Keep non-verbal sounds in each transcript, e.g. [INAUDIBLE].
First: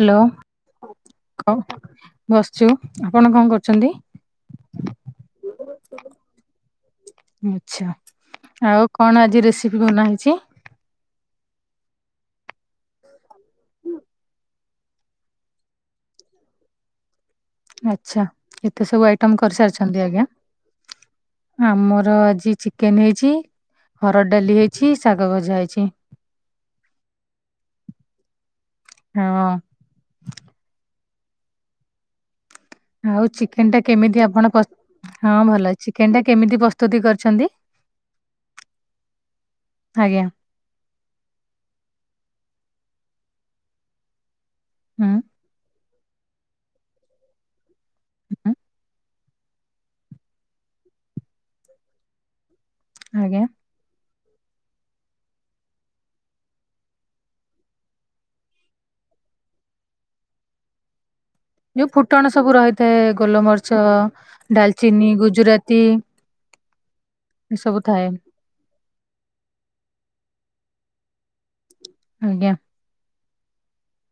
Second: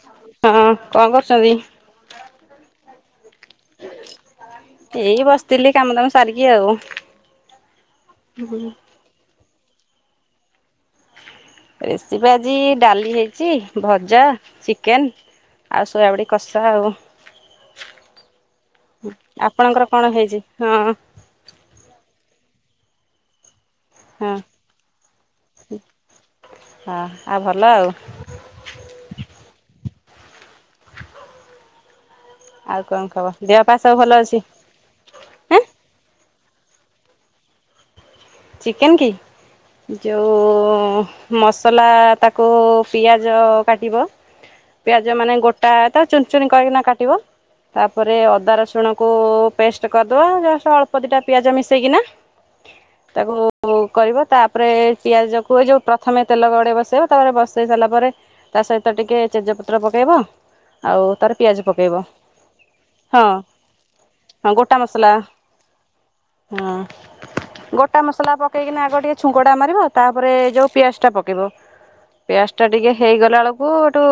Hello ହଁ କଣ କରୁଛନ୍ତି? କ ବସିଛୁ ଆପଣ କଣ କରୁଛନ୍ତି? ଏଇ ବସିଥିଲି କାମ ଦାମ ସାରିକି ଆଉ। ଆଛା ଆଉ କଣ ଆଜି ରେସିପି ବନା ହେଇଛି? ରେସିପି ଆଜି ଡାଲି ହେଇଛି ଭଜା ଚିକେନ। ଆଉ ସୋୟାବଡ଼ି କଷା ଆଉ। ଆଛା ଏତେ ସବୁ ଆଇଟମ ଆପଣଙ୍କର କରିସାରିଛନ୍ତି କଣ ଆଜ୍ଞା। ହେଇଛି? ହଁ ଆମର ଆଜି ଚିକେନ ହେଇଛି। ହରଡ଼ ହଁ ଡାଲି ହେଇଛି ଶାଗ ଭଜା ହେଇଛି। ହଁ ଆଉ ଭଲ ଆଉ ହଁ। କଣ ଆଉ ଖବର ଦେହ ଚିକେନ ପା ଟା ସବୁ ଭଲ କେମିତି ଅଛି? ଆପଣ କ ହଁ ଆଁ ଭଲ ଚିକେନ ଟା କେମିତି ପ୍ରସ୍ତୁତି କରିଛନ୍ତି? ଚିକେନ କି ଆଜ୍ଞା ଯଉ ମସଲା ତାକୁ କୁ ପିଆଜ କାଟିବ ହୁଁ ପିଆଜ ମାନେ ଗୋଟା ତା ଚୁନ ଚୁନି କରକିନା କାଟିବ ।ତାପରେ ହୁଁ ଅଦା ରସୁଣକୁ ପେଷ୍ଟ କରିଦବା ପେଷ୍ଟ ଅଳ୍ପ ଦିଟା ପିଆଜ ମିଶେଇକିନା ତାକୁ ଆଜ୍ଞା। କରିବ ତାପରେ ପିଆଜକୁ ଏ ଯଉ ପ୍ରଥମେ ତେଲ କଡ଼େଇ ବସେଇବ ତାପରେ ବସେଇ ସାରିଲା ପରେ ତା ସହିତ ଟିକେ ତେଜପତ୍ର ପକେଇବ ଆଉ ତାର ପିଆଜ ଯୋଉ ପକେଇବ ଫୁଟଣ ସବୁ ରହିଥାଏ ହଁ ଗୋଲମରିଚ, ହଁ ଗୋଟା ଡାଲଚିନ୍, ମସଲା ଗୁଜୁରାତି ହଁ ଗୋ ଏସବୁ ଗୋଟା ଥାଏ ମସଲା ପକେଇକିନା ଆଗ ଟିକେ ଛୁଙ୍କଟା ମାରିବ ତାପରେ ଯଉ ପିଆଜଟା ପକେଇବ। ଆଜ୍ଞା ପିଆଜ ଟା ଟିକେ ହେଇଗ ଗଲା ବେଳକୁ ଏଠୁ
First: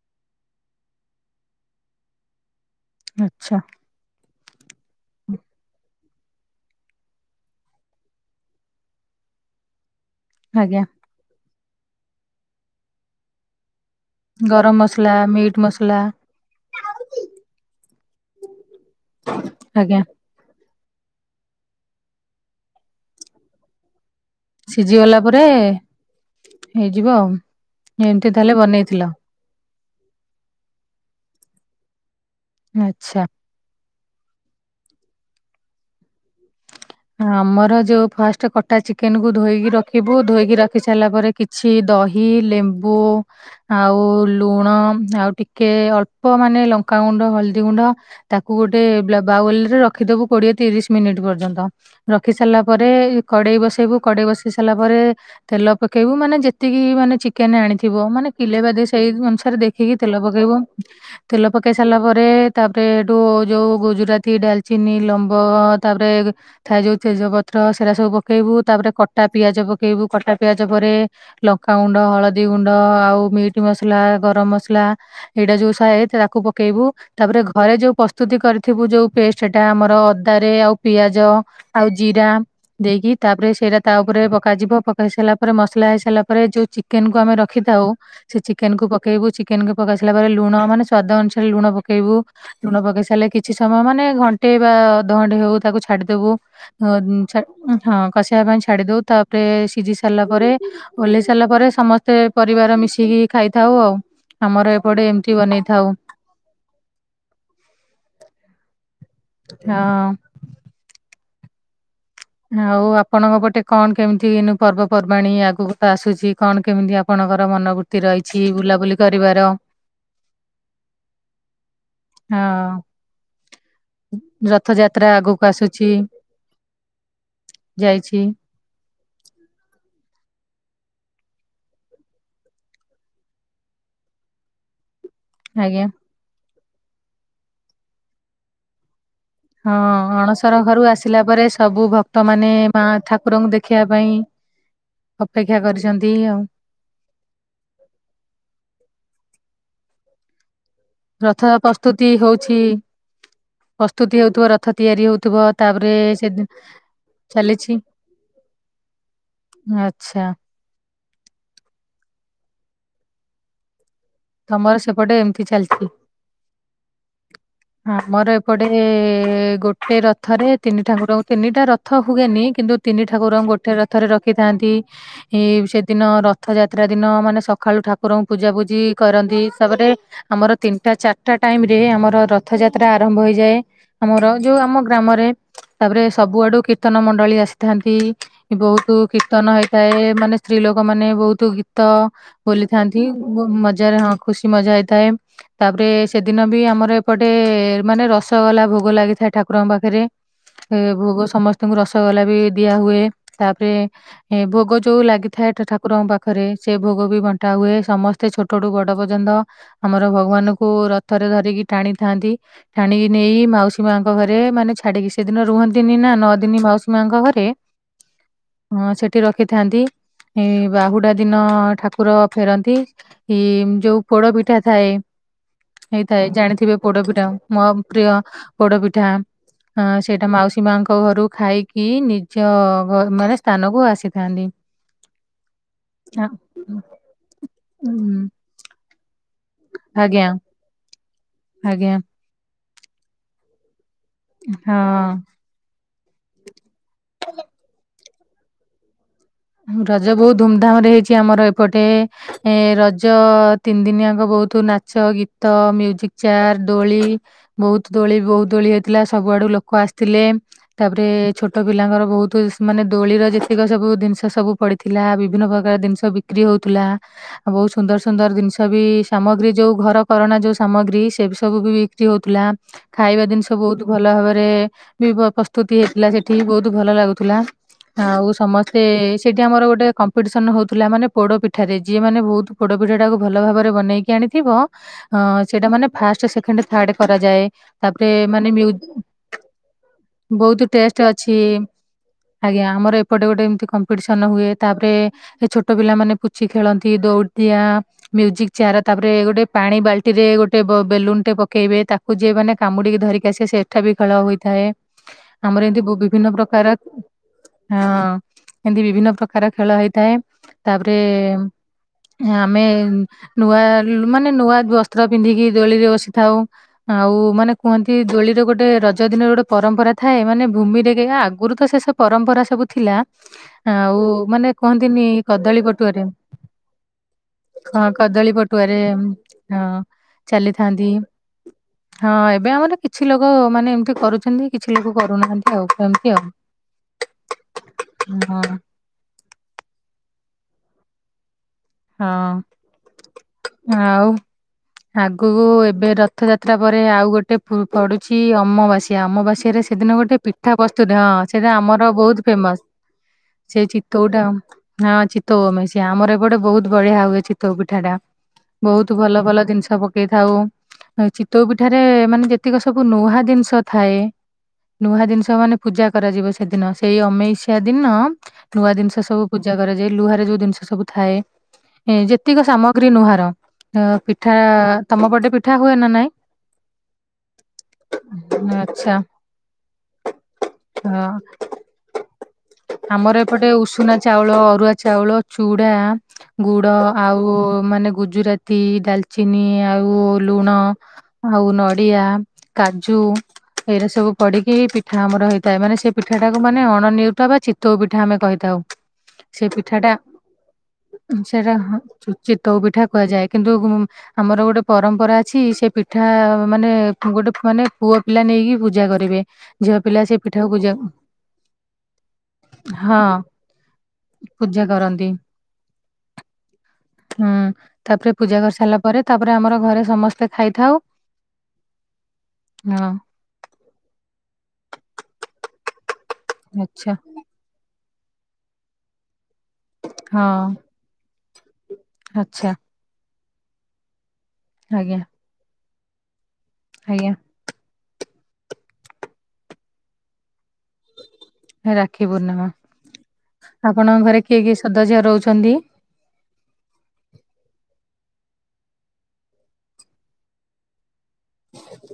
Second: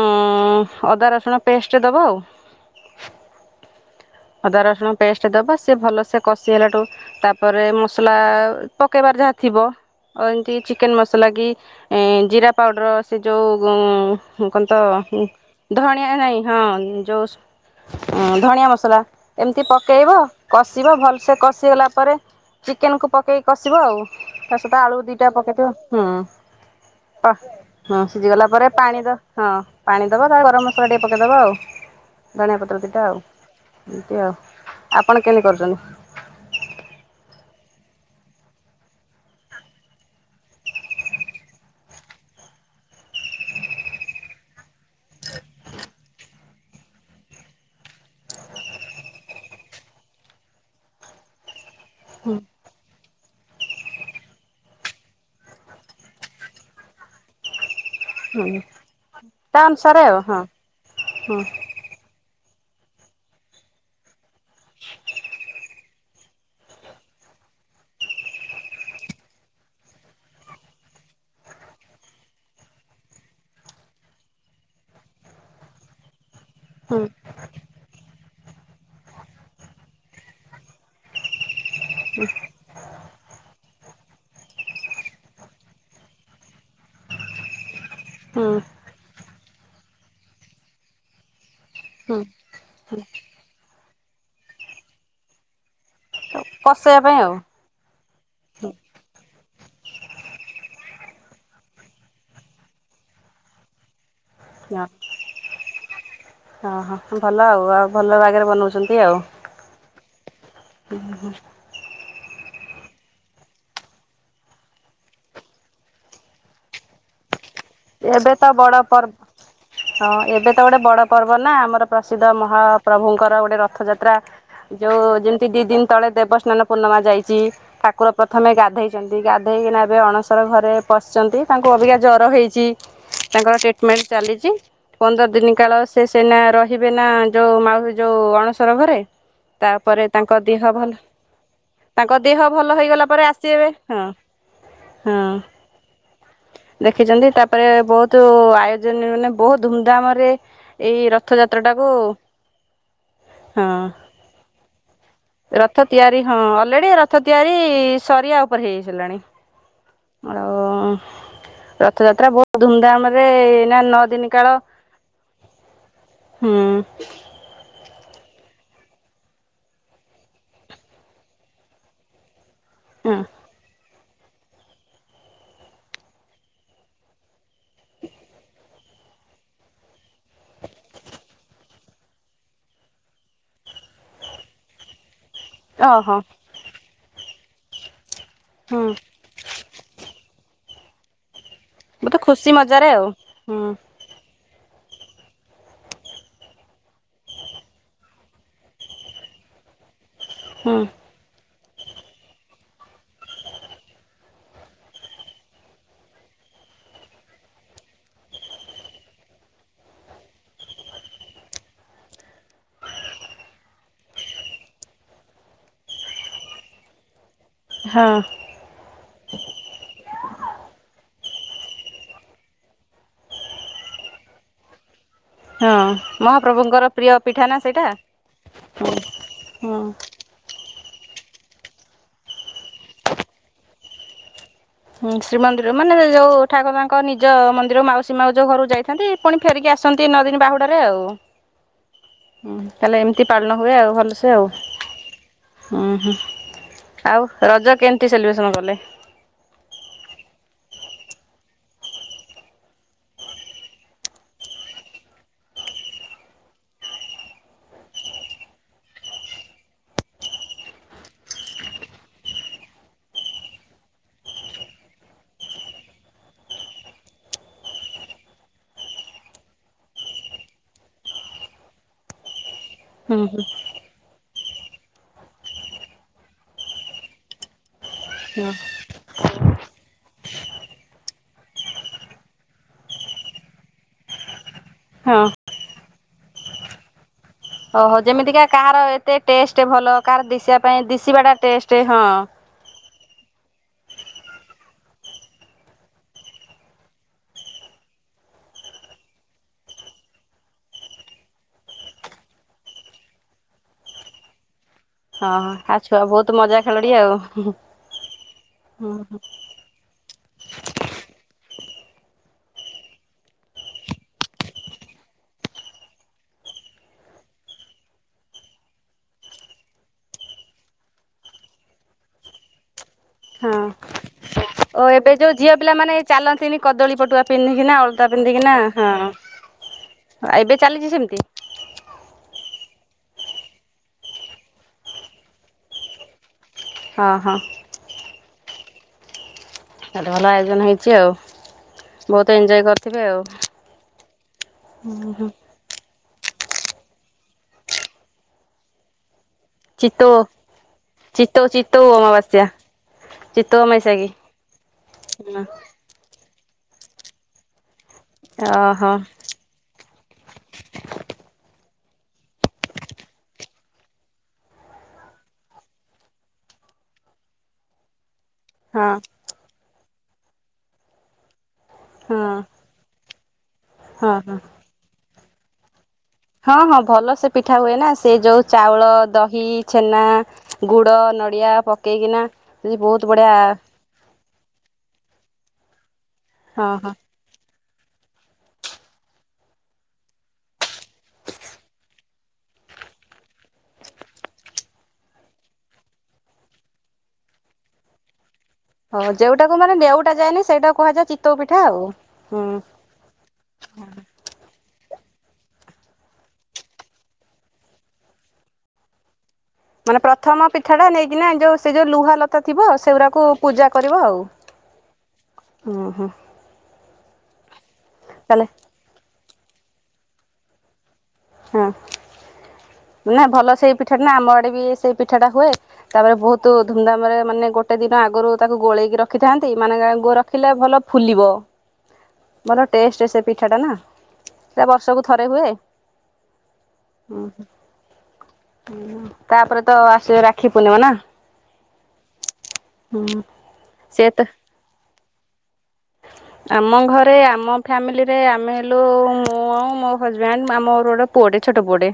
ଉଁ ଅଦା, ରସୁଣ ପେଷ୍ଟ ଦବ ଆଉ। ଆଚ୍ଛା! ଅଦା ରସୁଣ ପେଷ୍ଟ ଦବ ସିଏ ଭଲସେ କଷି ହେଲାଠୁ ତାପରେ ମ ମସଲା ପକେଇବାର ଯାହା ଥିବ ଏମିତି ଆଜ୍ଞା ଚିକେନ ମସଲା କି ଏ ଜିରା ପାଉଡର ସେ ଯୋଉ ଗୁଁ କଣ ତ ଗରମ ମସଲା ଉଁ ମିଟ୍ ମସଲା ଧଣିଆ ନାଇଁ ହଁ, ଯଉ ଉଁ ଧନିଆ ମସଲା ମ ଲା ଏମିତି ଆଜ୍ଞା ପକେଇବ କଷିବ ଭଲସେ କଷିଗଲା ପରେ ଚିକେନକୁୁ ପକେଇକି କଷିବ ଆଉ ତା ସହିତ ସିଝି ଆଳୁ ଗଲା ଦିଟା ପରେ ପକେଇଦବ ହୁଁ। ହେଇଯିବ ଆଉ ହଁ, ଏମିତି ସିଝି ଗଲା ତାହେଲେ ପରେ ପାଣି ଦ ବନେଇଥିଲ ହଁ, ପାଣି ଦବ ତାପରେ ଗରମ ମସଲା ଟିକେ ପକେଇଦବ ଆଉ। ଧଣିଆ ପତ୍ର ଦିଟା ଆଚ୍ଛା। ଆଉ ଏମିତି ଆଉ ଆପଣ କେମତି କରୁଚନ୍ତି? ହଁ, ଆମର ଯୋଉ ଫାଷ୍ଟ କଟା ଚିକେନକୁୁ ଧୋଇକି ରଖିବୁ। ଧୋଇକି ରଖି ସାରିଲା ପରେ କିଛି ଦହି ଲେମ୍ବୁ ଆଉ ଲୁଣ ଆଉ ଟିକେ ଅଳ୍ପ ମାନେ ଲଙ୍କାଗୁଣ୍ଡ ହଳଦୀ ଗୁଣ୍ଡ ତାକୁ ଗୋଟେ ବାଉଲ ରେ ରଖିଦବୁ କୋଡିଏ ତିରିଶି ମିନିଟ୍ ପର୍ଯ୍ୟନ୍ତ। ରଖି ହୁଁ ସାରିଲା ପରେ କଡେଇ ବସେଇବୁ, କଡେଇ ବସେଇ ସାରିଲା ପରେ ତେଲ ପକେଇବୁ, ମାନେ ଯେତିକି ମାନେ ଚିକେନ ଆଣିଥି ଥିବ ମାନେ କିଲେ ହୁଁ ବାଦ ସେଇ ଅନୁସାରେ ତା ଦେଖିକି ତେଲ ଆଉ ହଁ ପକେଇବୁ, ହୁଁ ତେଲ ପକେଇ ସାରିଲା ପରେ ତାପରେ ଏଠୁ ଯୋଉ ଗୁଜୁରାତି, ଡାଲଚିନି, ଲମ୍ବ ତାପରେ ଥାଏ ଯୋଉ ତେଜ ପତ୍ର ସେରା ସବୁ ପକେଇବୁ ତାପରେ କଟା ପିଆଜ ପକେଇବୁ କଟା ପିଆଜ ପରେ ଲ ଲଙ୍କା ଗୁଣ୍ଡ, ହଳଦୀ ଗୁଣ୍ଡ ଆଉ ମିଟ୍ ମସଲା, ଗରମ ମସଲା ଏଇଟା ଯୋଉ ସାଏ ତାକୁ ପ ପକେଇବୁ ହୁଁ ତାପରେ ଘରେ ଯେଉ ପ୍ରସ୍ତୁତି କରିଥିବୁ ଯେଉ ପେଷ୍ଟ ସେଟା ଆମର ଅଦାରେ ଆଉ ପିଆଜ ଆଉ ଜିରା ଦେଇକି ତାପରେ ସେଇଟା ତା ଉପରେ ପକାଯିବ, ପକେଇ ସାରିଲା ପରେ ମସଲା ହେଇ ସାରିଲା ପରେ ଯୋଉ ଚିକେନକୁ ଆମେ ରଖିଥାଉ ସେ ହୁଁ ଚିକେନକୁୁ ପକେଇବୁ ଚିକେନକୁ ପକେଇ ସାଇଲା ପରେ ଲୁଣ ମାନେ ସ୍ୱାଦ ଅନୁସାରେ ଲୁଣ ପକେଇବୁ ହୁଁ ଲୁଣ ପକେଇ ସାଇଲେ କିଛି ସମୟ ମାନେ ଘଣ୍ଟେ ବା ଅଧଘଣ୍ଟେ ହଉ ତାକୁ ଛାଡିଦବୁ। ହଁ, କଷେଇବା ପାଇଁ ଆଉ କସି ବା ପାଇଁ ଛାଡ଼ି ଦେଉ ତା ଟିକେ ସିଝି ସାରିଲା ପରେ ଓହ୍ଲେଇ ସାରିଲା ପରେ ସମସ୍ତେ ପରିବାର ମିଶିକି ଖାଇଥାଉ ଆଉ। ଆମର ଏପଟେ ଏମିତି ବନେଇଥାଉ। ଓହୋ! ଭଲ ଆଉ ଆଉ ଭଲ ଆଗରେ ବନଉଛନ୍ତି ଆଉ। ହଁ, ହୁଁ, ହୁଁ ଆଉ ଆପଣଙ୍କ ପଟେ କଣ କେମିତି ପର୍ବପର୍ବାଣିୀ ଆଗକୁ ତ ଆସୁଛି କଣ କେମିତି ଆପଣ ଙ୍କର ମନୋବୃତ୍ତି ଏବେ ରହିଛି ତ ବଡ଼ ବୁଲାବୁଲି ପର୍ବ କରିବାର ହଁ, ଏବେ ତ ଗୋଟେ ବଡ ପର୍ବ ନା ଆମର ପ୍ରସିଦ୍ଧ ମହାପ୍ରଭୁଙ୍କର ଗୋଟେ ର ରଥଯାତ୍ରା ରଥଯାତ୍ରା ଯୋଉ ଆଗକୁ ଯେମିତି ଦି ଆସୁଛି ଦିନ ତଳେ ଦେବସ୍ନାନ ପୂର୍ଣ୍ଣମା ଯାଇଛି ଠାକୁର ଯାଇଛି ପ୍ରଥମେ ଗା ଗାଧେଇଛନ୍ତି ଗାଧେଇକିନା ଏବେ ଅଣସର ପଶିଛନ୍ତି ତାଙ୍କୁ ଅଭିକା ଜର ହେଇଛି ତାଙ୍କର ଟ୍ରିଟମେଣ୍ଟ ଚାଲିଛି। ପନ୍ଦର ଦିନି କାଳ ଆଜ୍ଞା ସେ ସେନା ରହିବେ ନା ଯୋଉ ମାଉ ଯୋଉ ଅଣସର ଘରେ। ହଁ ତାପରେ ତାଙ୍କ ଅଣସର ଦେହ ଘରୁ ଭଲ ଆସିଲା ପରେ ସବୁ ତାଙ୍କ ଭକ୍ତ ଦେହ ମାନେ ଭଲ ମା ହେଇଗଲା ପରେ ଠାକୁରଙ୍କୁ ଆସିବେ ଦେଖିବା । ହଁ, ପାଇଁ ହଁ, ଅପେକ୍ଷା କରିଛନ୍ତି ଆଉ ଦେଖିଚନ୍ତି ତା ପରେ ବହୁତ ଆୟୋଜନ ମାନେ ବହୁତ ଧୁମଧାମ ରେ ଏଇ ରଥ ରଥଯାତ୍ରା ଟାକୁ ପ୍ରସ୍ତୁତି ହଉଛି ହଁ, ପ୍ରସ୍ତୁତି ହେଉଥିବ ରଥ ତିଆରି ହଉଥିବ ରଥ ତାପରେ ତିଆରି ସେ ହଁ, ଅଲରେଡି ରଥ ତିଆରି ସ ଆଉ ଉପ ପରହେଜ ିଲଣି। ଆଚଛା। ରଥଯାତ୍ରା ବହୁତ ଧୁମଧାମ ରେ ନ। ତମର ସେପଟେ ଏମିତି ଚାଲିଛି ହୁଁ ହ। ମୋର ଏପଟେ ଗୋଟେ ରଥରେ ତିନି ଠାକୁରଙ୍କୁ ତିନିଟା ରଥ ହୁଏନି । କିନ୍ତ ତିନି ହୁଁ ଠାକୁରଙ୍କୁ ଗୋେ ର। ରଥରେ ରଖିଥାନ୍ତି ସେଦିନ ରଥଯାତ୍ରା ଦିନ ମାନେ ସକାଳୁ ଠାକୁରଙ୍କୁ ପୂଜା ପୂଜି । କରନ୍ତିିସପରେ ଆମର ତିନିଟା ଚାରିଟା ଟାଇମ । ରେ ଆମର ରଥ ଯାତ୍ରା ଆରମ୍ଭ ହେଇଯାଏ ଆମର ଯଉ ଆମ ଗ୍ରାମରେ। ତାପରେ ଓହୋ ସବୁଆଡୁ କୀର୍ତ୍ତନ ମଣ୍ଡଳୀ ଆସିଥାନ୍ତି। ହୁଁ ବହୁତ କୀର୍ତ୍ତନ ହେଇଥାଏ ମାନେ ସ୍ତ୍ରୀ ଲୋକ ମାନେ ବହୁତ । ତ ବହୁତ ଖୁସି ମଜାରେ ବୋଲିଥାନ୍ତି ଆଉ ହୁଁ ମଜ। ହ ଖୁସି ମଜା ହେଇଥାଏ ତାପରେ ସେଦିନ ବି ଆମର ଏପଟେ ମାନେ ରସଗଲା ଭୋଗ। ଲାଗିଥାଏ ଠାକୁରଙ୍କ ପାଖରେ ହୁଁ ଭୋଗ ସମସ୍ତେ । ତାଙ୍କୁ ରସଗୋଲା ବି ଦିଆ ହଏ ତାପରେ ଏ ଭୋଗ ଯୋଉଁ ଲାଗିଥାଏ ଠାକୁରଙ୍କ ପାଖରେ। ସେ ଭୋଗ ବି ବଣ୍ଟା ହୁଏ ସମସ୍ତେ ଛୋଟ । ଛଟୁ ବଡ ପର୍ଯ୍ୟନ୍ତ ଆମର ଭଗବାନଙ୍କୁ ରଥରେ ଧରିକି ଟାଣିଥାନ୍ତି ଟାଣିକି ନେଇ । ମାଉସୀ ମାଙ୍କ ଘରେ ମାନେ ଛାଡିକି ସେଦିନ ରୁହନ୍ତିନି ନା ନଅ ଦିନି ମାଉସୀ ମାଙ୍କ ଘରେ । ହଁ [UNINTELLIGIBLE] ହ ସେଠି ରଖିଥାନ୍ତି, ଏ ବାହୁଡା ଦିନ ଠାକୁର ଫେରନ୍ତି, ଯୋଉ ପୋଡ ପିଠା ଥାଏ । ହଁ ହେଇଥାଏ ଜାଣିଥିବେ ମହାପ୍ରଭୁଙ୍କର ପ୍ରିୟ ପୋଡପିଠା, ପିଠା ନା ମୋ ସେଇଟା ପ୍ରିୟ ହୁଁ ପୋଡପିଠା ହୁଁ । ହଁ ସେଇଟା ମାଉସୀ ମାଙ୍କ ଘରୁ ଖାଇକି ନିଜ ମାନେ ସ୍ଥାନକୁ ଆସିଥାନ୍ତି। ହୁଁ, ଶ୍ରୀମନ୍ଦିର ମାନେ ଆଁ, ଯୋଉ ଠାକୁରଙ୍କ ନିଜ ମନ୍ଦିର ମାଉସୀ ଉଁ, ମା ଯୋଉ ଘରକୁ ଯାଇଥାନ୍ତି ପୁଣି ଫେରିକି ଆସନ୍ତି ଆଜ୍ଞା ନଦିନି ବାହୁଡ଼ାରେ ଆଉ । ଆଜ୍ଞା। ହ ତାହାଲେ ଏମିତି ପାଳନ ହୁଏ ଆଉ ଭଲ ହଁ। ଆଉ ରଜ କେମିତି ସେଲିବ୍ରେସନ କଲେ? ରଜ ବହୁତ ଧୁମଧାମ ରେ ହେଇଛି ଆମର ଏପଟେ, ଏ ରଜ ତିନି ଦିନିଆଙ୍କ ବହୁତ ବହୁତ ନାଚ ଗୀତ, ମ୍ୟୁଜିକ ଚେଆର୍, ଦୋଳି ବହୁତ ଦୋଳି ବହୁତ ଦୋଳି, ହେଇଥିଲା ସବୁଆଡେ । [UNINTELLIGIBLE] ଲୋକ ଆସିଥିଲେ, ତାପରେ ଛୋଟ ପିଲାଙ୍କର ବହୁତ ମାନେ ଦୋଳିର ଯେତିକ ସବୁ ଜି ସବୁ ପଡିଥିଲା, ବିଭିନ୍ନ ପ୍ରକାର ଜିନିଷ ବିକ୍ରି ହଉଥିଲା, ଆଉ ବହୁତ ସୁନ୍ଦର ସୁନ୍ଦର ଜିନିଷ ବି ସାମଗ୍ରୀ ଯୋଉ ଘର କରଣା ଯୋଉ ସାମଗ୍ରୀ, ସେ ସବୁ ବି ବିକ୍ରି ହଉଥିଲା, ହୁଁ ଖାଇବା ହୁଁ ଜିନିଷ ବ ଭଲ ଭାବରେ ବି ପ୍ରସ୍ତୁତି ହେଇଥିଲା ସେଠି, ବହୁତ ଭଲ ଲାଗୁଥିଲା। ଆଉ ସମସ୍ତେ ସେଇଠି ଆମର ଗୋଟେ କମ୍ପିଟିସନ ହେଉଥିଲା ମାନେ ପୋଡ଼ ପିଠାରେ, ଯିଏ ମାନେ ବହୁତ ପୋଡ଼ ପିଠାଟାକୁ ଭାବରେ ବନେଇକି ଆ [UNINTELLIGIBLE] ହଁ [UNINTELLIGIBLE] ଏ ଓହୋ ତାପରେ ଯେମିତିକା ମାନେ କାହାର ଏତେ ଟେଷ୍ଟ ଭଲ କାହାର ଦିଶିବା ବହୁତ ପାଇଁ ଟେଷ୍ଟ ଦିଶିବାଟା ଅଛି। ଟେଷ୍ଟ ହଁ। ଆଜ୍ଞା, ଆମର ଏପଟ ଗୋଟେ ଏମତି କମ୍ପିଟିସନ ହୁଏ, ତାପରେ ଛୋଟ ପିଲାମାନେ ପୁଚି ଖେଳନ୍ତି, ଦଉଡିଡିଆଁ, ମ୍ୟୁଜିକ୍ ଚେଆର୍ ତାପରେ ଗୋଟେ ପାଣି ବାଲ୍ଟିରେ ଗୋଟେ ବେଲୁନ ଟେ ପକେଇବେ, ତାକୁ ଯିଏ ମାନେ କାମୁଡିକି ଧରିକି ଆସିବେ ସେଠା ବି ଖେଳ ହୋଇଥାଏ, ହଁ ଆମର ଆଉ ଏମତି ଛୁଆ ବିଭିନ୍ନ ବହୁତ ମଜା ପ୍ରକାର, ଖେଳଡି ଆଉ। ହଁ ଏମିତି ହଁ ବିଭିନ୍ନ ପ୍ରକାର ଖେଳ ହେଇଥାଏ, ତାପରେ ଆମେ ନୂଆ ମାନେ ନୂଆ ବସ୍ତ୍ର ପିନ୍ଧିକି ଦୋଳିରେ ବସିଥାଉ। ଆଉ ମାନେ କୁହନ୍ତି ଦୋଳିର ଗୋଟେ ରଜଦିନର ଗୋଟେ ପରମ୍ପରା ଥାଏ, ମାନେ ଭୂମିରେ ଆଗରୁ ତ ସେ ସବ। ପରମ୍ପରା ସବୁ ଥିଲା, ଆଉ ମାନେ ଓ କୁହନ୍ତିନି ଏବେ ଯୋଉ ଝିଅ କଦଳୀ ପିଲାମାନେ ପଟୁଆରେ, ଚାଲନ୍ତିନି କଦଳୀ ପଟୁଆ ପିନ୍ଧିକିନା ହଁ ଅଳତା କଦଳୀ ପିନ୍ଧିକିନା ପଟୁଆରେ ହଁ। ହଁ। ଏବେ ଚାଲିଥାନ୍ତି ଚାଲିଛି ସେମିତି? ହଁ ଏବେ ଆମର କିଛି ଲୋକ ମାନେ ଏମତି କରୁଛନ୍ତି, କିଛି ଲୋକ କରୁନାହାନ୍ତି ଆଉ ଏମିତି ଆଉ। ହଁ ହଁ। ହଁ ଗୋଟେ ଭଲ ଆୟୋଜନ ହୋଇଛି ଆଉ ହଁ ବହୁତ ଏଞ୍ଜୟ କରିଥିବେ ଆଉ। ଆଉ ଆଗକୁ ଏବେ ର ରଥଯାତ୍ରା ପରେ ଆଉ ଗୋଟେ ପ-ପଡୁଛି ଅମବାସ୍ୟା ଅମବାସ୍ୟା। ସେ ସେଦିନ ଚିତଉ ଗୋଟେ ପିଠା ପ୍ରସ୍ତୁତି ହଁ, ଚିତଉ ସେଇଟା ଚିତଉ ଆମର ବହୁତ ଅମାବାସ୍ୟା ଫେମସ। ଚିତଉ ସେ ଅମାବାସ୍ୟା କି? ଚିତଉଟା ହଁ ଚିତତଉ ଅମାବାସ୍ୟା ଆମର ଏପଟେ ବହୁତ ବଢିଆ ହୁଏ ଚିତଉ ପିଠା ଟା। ଓହୋ ହଁ ବହୁତ ଭଲ ଭଲ ଜିନିଷ ପକେଇଥାଉ, ଚିତଉ ପି ଏଠାରେ ମାନେ ଯେତିକ ସବୁ ନୂହା ଜିନିଷ ଥାଏ ନୂହା ଜିନିଷ ମାନେ ପୂଜା କରାଯିବ ସେଦିନ, ସେଇ ଅମେଇଷିଆ ଦିନ ନୂଆ ହଁ ଜିନିଷ ସବୁ ପୂଜା କରାଯାଏ, ଲୁହାରେ ଯୋଉ ଜିନିଷ ସବୁ ଥାଏ। ଏ ଯେତିକ ସାମଗ୍ରୀ ନୁହାର, ଅ, ହଁ ହଁ। ପିଠା ତମ ପଟେ ପିଠା ହୁଏ ନା ନାଇଁ? ହଁ ହଁ ଭଲ ସେ ପିଠା ହୁଏ ନା, ସେ ଯୋଉ ଚାଉଳ, ଆଚ୍ଛା ଦହି, ଛେନା, ଗୁଡ। ହଁ ନଡିଆ ପକେଇକିନା ସେ ଯ ବହୁତ ଆମର ବଢିଆ ଏପଟେ ଉଷୁନା ଚାଉଳ ଅରୁଆ ଚାଉଳ, ଚୁଡ଼ା, ଗୁଡ଼ ହଁ ହଁ ଆଉ- ମାନେ ଗୁଜୁରାତି, ଡାଲଚିନି ଆଉ ଲୁଣ ଆଉ ନଡ଼ିଆ। କାଜୁ, ଏଇରା ସବୁ ପଡିକି ପିଠା ଆମର ହେଇଥାଏ ମାନେ, ସେ ପିଠାଟାକୁ ମାନେ ଅଣ ନେଉଟା ବା ଚିତ ଚିତଉ ପିଠା ଆମେ କହିଥାଉ। ହଉ ସେ ଯୋଉଟାକୁ ପିଠା ମାନେ ଟା ନେଉଟା ଯାଏନି ସେଇଟା କୁହାଯାଏ ଚି ସେଟା ଚି ଚିତଉ ପିଠା କୁହାଯାଏ କିନ୍ତୁ ଆମର ଗୋଟେ ପ ପରମ୍ପରା ଅଛି ସେ ପିଠା ମାନେ ଗୋଟେ ମାନେ ପୁଅ ପିଲା ନେଇକି ପୂଜା କରିବେ। ଝିଅ ମାନେ ପିଲା ସେ ପ୍ରଥମ ପିଠାକୁ ପୂଜା ପିଠା ଟା ନେଇକିନା ଯୋଉ ସେ ଯୋଉ ଲୁହା ଲତା ଥିବ ସେଗୁରାକୁ ପୂଜା କରିବ ଆଉ। ଜା କରନ୍ତି। ଓ ହୋ। ହୁଁ ତାପରେ ପୂଜା ତାହେଲେ କରି ସାରିଲା ପରେ ତାପରେ ଆମର ଘରେ ସମସ୍ତେ ଖାଇଥାଉ। ହଁ ହଁ ନା ଭଲ ସେଇ ପିଠାଟା ନା ଆମ ଆଡେ ବି ସେଇ ପିଠା ଟା ହୁଏ। ତାପରେ ବହୁତୁ ଆଚ୍ଛା ଧୁମଧାମରେ ମାନେ ଗୋଟେ ଦିନ ଆଗରୁ ତାକୁ ଗୋଳେଇକି ରଖ ରଖିଥାନ୍ତି ମାନେ ଗୋ ହଁ ରଖିଲେ ଭଲ ଫୁଲିବ ଆଚ୍ଛା ଭଲ ଟେଷ୍ଟ ସ ପିଠା ଟା ନା ସେ ଆଜ୍ଞା ବର୍ଷକୁ ଥରେ ହୁଏ। ଆଜ୍ଞା ଓହୋ ତାପରେ ତ ଆସିବ ରା ରାକ୍ଷୀ ପୂର୍ଣିମା ହୁଁ ସେ ଆପଣଙ୍କ ତ ଘରେ କିଏ କିଏ ସଦାଝିଅ ରହୁ ଛନ୍ତି। ଆମ ଘରେ ଆମ ଫ୍ୟାମିଲିରେ ଆମେ ହେଲୁ ମୁଁ ଆଉ ମୋ ହଜବେଣ୍ଡ ମାଆମର ଗୋଟେ ପୁଅଡଟେ ଛୋଟ ପୁଅଟେ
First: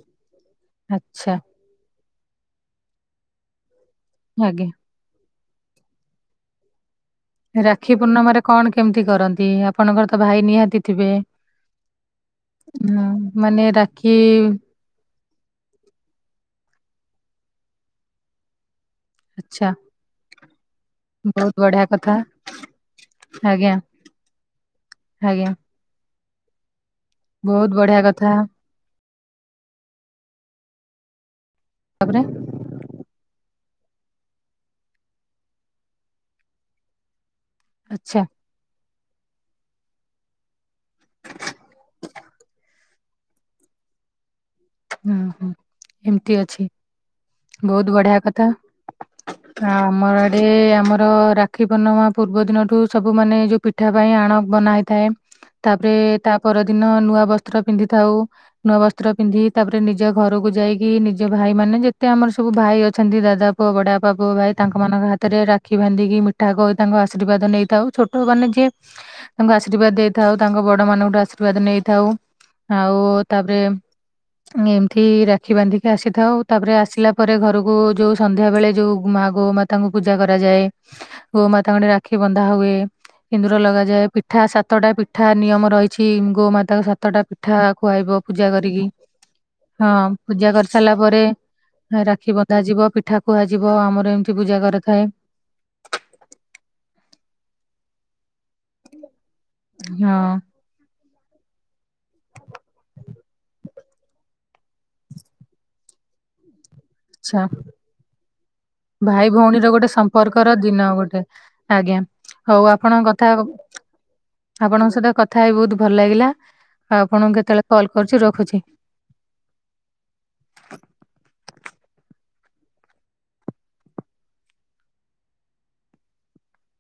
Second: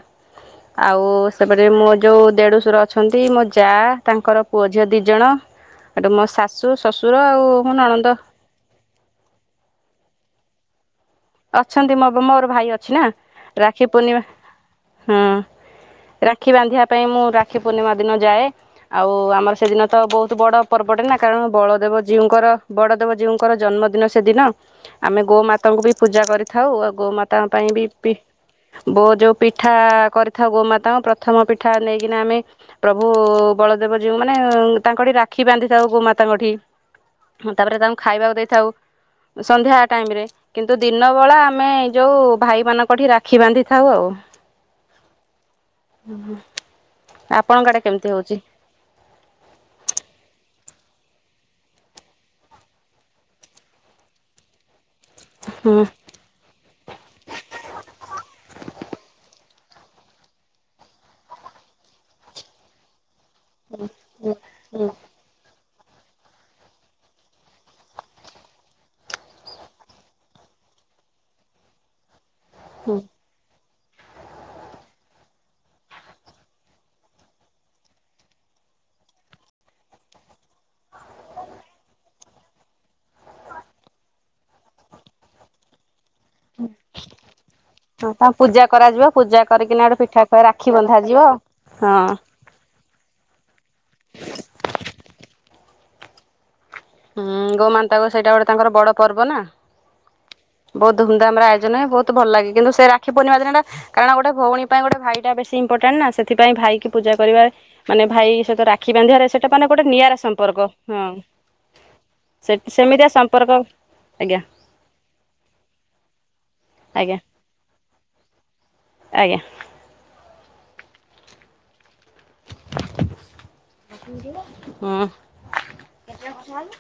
ଆଉ ଆଚ୍ଛା ସେପଟେ ମୋ ଯଉ ଦେଢ଼ୁଶର ଅଛନ୍ତି ମୋ ଯା। ତାଙ୍କର ପୁଅ ଆଜ୍ଞା ଝିଅ ଦି ଜଣ ଏଠୁ ମୋ ଶାଶୁ। ଶ୍ୱଶୁର ଆଉ ମୋ ରାକ୍ଷୀ ନଣନ୍ଦ ପୂର୍ଣ୍ଣମାରେ କଣ କେମିତି କରନ୍ତି ଆପଣଙ୍କର ତ ଭାଇ ନିହାତି। ଥିବେ ଅଛନ୍ତି ମୋ ମୋର ଭାଇ ଅଛି ନା ହଁ ମାନେ ରାକ୍ଷୀ ପୂର୍ଣିମା ହୁଁ ରାକ୍ଷୀ ବାନ୍ଧିବା ପାଇଁ ମୁଁ ରାକ୍ଷୀ ପୂର୍ଣ୍ଣିମା ଦିନ ଯାଏ। ଆଉ ଆମର ଆଚ୍ଛା ସେଦିନ ତ ବହୁତ ବଡ଼। ପର୍ବଟେ ନା କାରଣ ବହୁତ ବଢିଆ ବଳଦେବ କଥା ଜିଉଙ୍କର ବଡଦେବ ଜିଉଙ୍କର ଆଜ୍ଞା ଜନ୍ମଦିନ ସେଦିନ ଆମେ ଗୋ ଆଜ୍ଞା ମାତାଙ୍କୁ ବି। ପୂଜା କରିଥାଉ ଆଉ ଗୋମାତାଙ୍କ ପାଇଁ ବହୁତ ବି ବଢିଆ ପି କଥା ବୋ ଯଉ ପିଠା କରିଥାଉ ଗୋମାତାଙ୍କୁ ପ୍ରଥମ ପିଠା ନେଇକିନା ତାପରେ ଆମେ ପ୍ରଭୁ। ବଳଦେବ ଯିଉ ମାନେ ତାଙ୍କଠି ରାକ୍ଷୀ ବାନ୍ଧିଥାଉ ଗୋମାତାଙ୍କଠି। ତାପରେ ତାଙ୍କୁ ଆଚ୍ଛା ଖାଇବାକୁ ଦେଇଥାଉ ସନ୍ଧ୍ୟା ଟାଇମ ରେ। କିନ୍ତୁ ଦିନ ବେଳା ଆମେ ଏଇ ଯୋଉ ଭାଇମାନଙ୍କଠି ରାକ୍ଷୀ ବାନ୍ଧି ଥାଉ ଆଉ। ଓ ହୋଁ ଏମତି ଅଛି ଆପଣଙ୍କ ଆଡେ ବହୁତ କେମିତି ବଢିଆ ହଉଛି? କଥା। ହ ଆମର ଏଠି। ଆମର ରାକ୍ଷୀ ପୂର୍ଣ୍ଣିମା ପୂର୍ବ ଦିନଠୁ ସବୁ ମାନେ ଯୋଉ ପିଠା ପାଇଁ ଆଣ ବନା ହେ ଥାଏ ହୁଁ ତାପରେ ତା ପରଦିନ ନୂଆ ବସ୍ତ୍ର ପିନ୍ଧି ଥାଉ ନୂଆ ବସ୍ତ୍ର ପିନ୍ଧି। ତାପରେ ନିଜ ଘରକୁ ଯାଇକି ନିଜ ଭାଇ ମାନେ ଯେତେ ଆମର ସବୁ ଭାଇ ଅଛନ୍ତି ଦା ା ପୁଅ ବଢଆ ପା ପୁ ଭାଇ ତାଙ୍କମାନଙ୍କ ହାତରେ ରାଖି ବାନ୍ଧିକି ମିଠା ଖଇ ତାଙ୍କ ଆଶୀର୍ବାଦ ନେଇଥାଉ ଛୋଟମାନେ ଯିଏ ତାଙ୍କୁ ଆଶୀର୍ବାଦ ଦେଇଥାଉ ତାଙ୍କ ବଡ ମାନଙ୍କଠୁ ଆଶୀର୍ବାଦ ନେଇଥାଉ ହଁ ଆଉ ତାପରେ ଏମିତି ରାକ୍ଷୀ ବାନ୍ଧିକି ଆସିଥାଉ ତାପରେ ଆସିଲା ପରେ ଘରକୁ ଯୋଉ ସନ୍ଧ୍ୟା ବେଳେ ଯୋଉ ମା ଗ ଗୋମାତାଙ୍କୁ ପୂଜା କରାଯାଏ ଗୋମାତା ଙ୍କ ଠେ ରାକ୍ଷୀ ବନ୍ଧା ହୁଏ। ସିନ୍ଦୁର ଲଗାଯାଏ ପିଠା ସାତଟା ପିଠା ନିୟମ ରହିଛି। ଅଛି ଗୋମାତା ସାତଟା ପିଠା ଖୁଆଇବ ତା ପୂଜା କରିକି। କରାଯିବ ପୂଜା କରିକିନା ହଁ ଗୋଟେ ପିଠା ଖୁଆ ପୂଜା କରି ରାକ୍ଷୀ ସାରିଲା ବନ୍ଧାଯିବ। ପରେ ହଁ ରାକ୍ଷୀ ବନ୍ଧା ଯିବ ପିଠା କୁହାଯିବ ଆମର ଏମିତି ପୂଜା କରିଥାଏ। ହୁଁ ଗୋମାନ୍ତା ଙ୍କ ସେଇଟା ଗୋଟେ ତାଙ୍କର ବଡ ପର୍ବ ନା ହଁ ଆଚ୍ଛା ବହୁ ଧୁମନ୍ଦାମ ରେ ଆୟୋଜନ ହେବ ବହୁ ଭଲ ଲାଗେ କିନ୍ତୁ ସେ ରାଖୀ ପୁର୍ଣିମା ଦିନଟା କାରଣ ଗୋଟ ଭଉଣୀ ପାଇଁ ଗୋଟ ଭଇଟା ବେଶୀ ଇମ୍ପୋଟାଣ୍ଟ ନା ସେଥିପାଇଁ ଭାଇି କି ପୂଜା କରିବା ମାନେ ଭାଇ ସହିତ ରା ଭାଇ ଭଉଣୀର ଗୋଟେ ସମ୍ପର୍କର ଦିନ ହଁ। ଗୋଟେ। ଆଜ୍ଞା ସେ ହଉ ସେମିତିଆ ଆପଣଙ୍କ କଥା ସମ୍ପର୍କ ଆଜ୍ଞା ଆପଣଙ୍କ ସହିତ କଥା ହେଇ ବହୁତ ଭଲ ଲାଗିଲା ଆଉ ଆଜ୍ଞା ଆପଣଙ୍କୁ କେତେବେଳେ କଲ କରୁଛି ରଖୁଛି। ଆଜ୍ଞା। [INAUDIBLE] ହଁ [INAUDIBLE]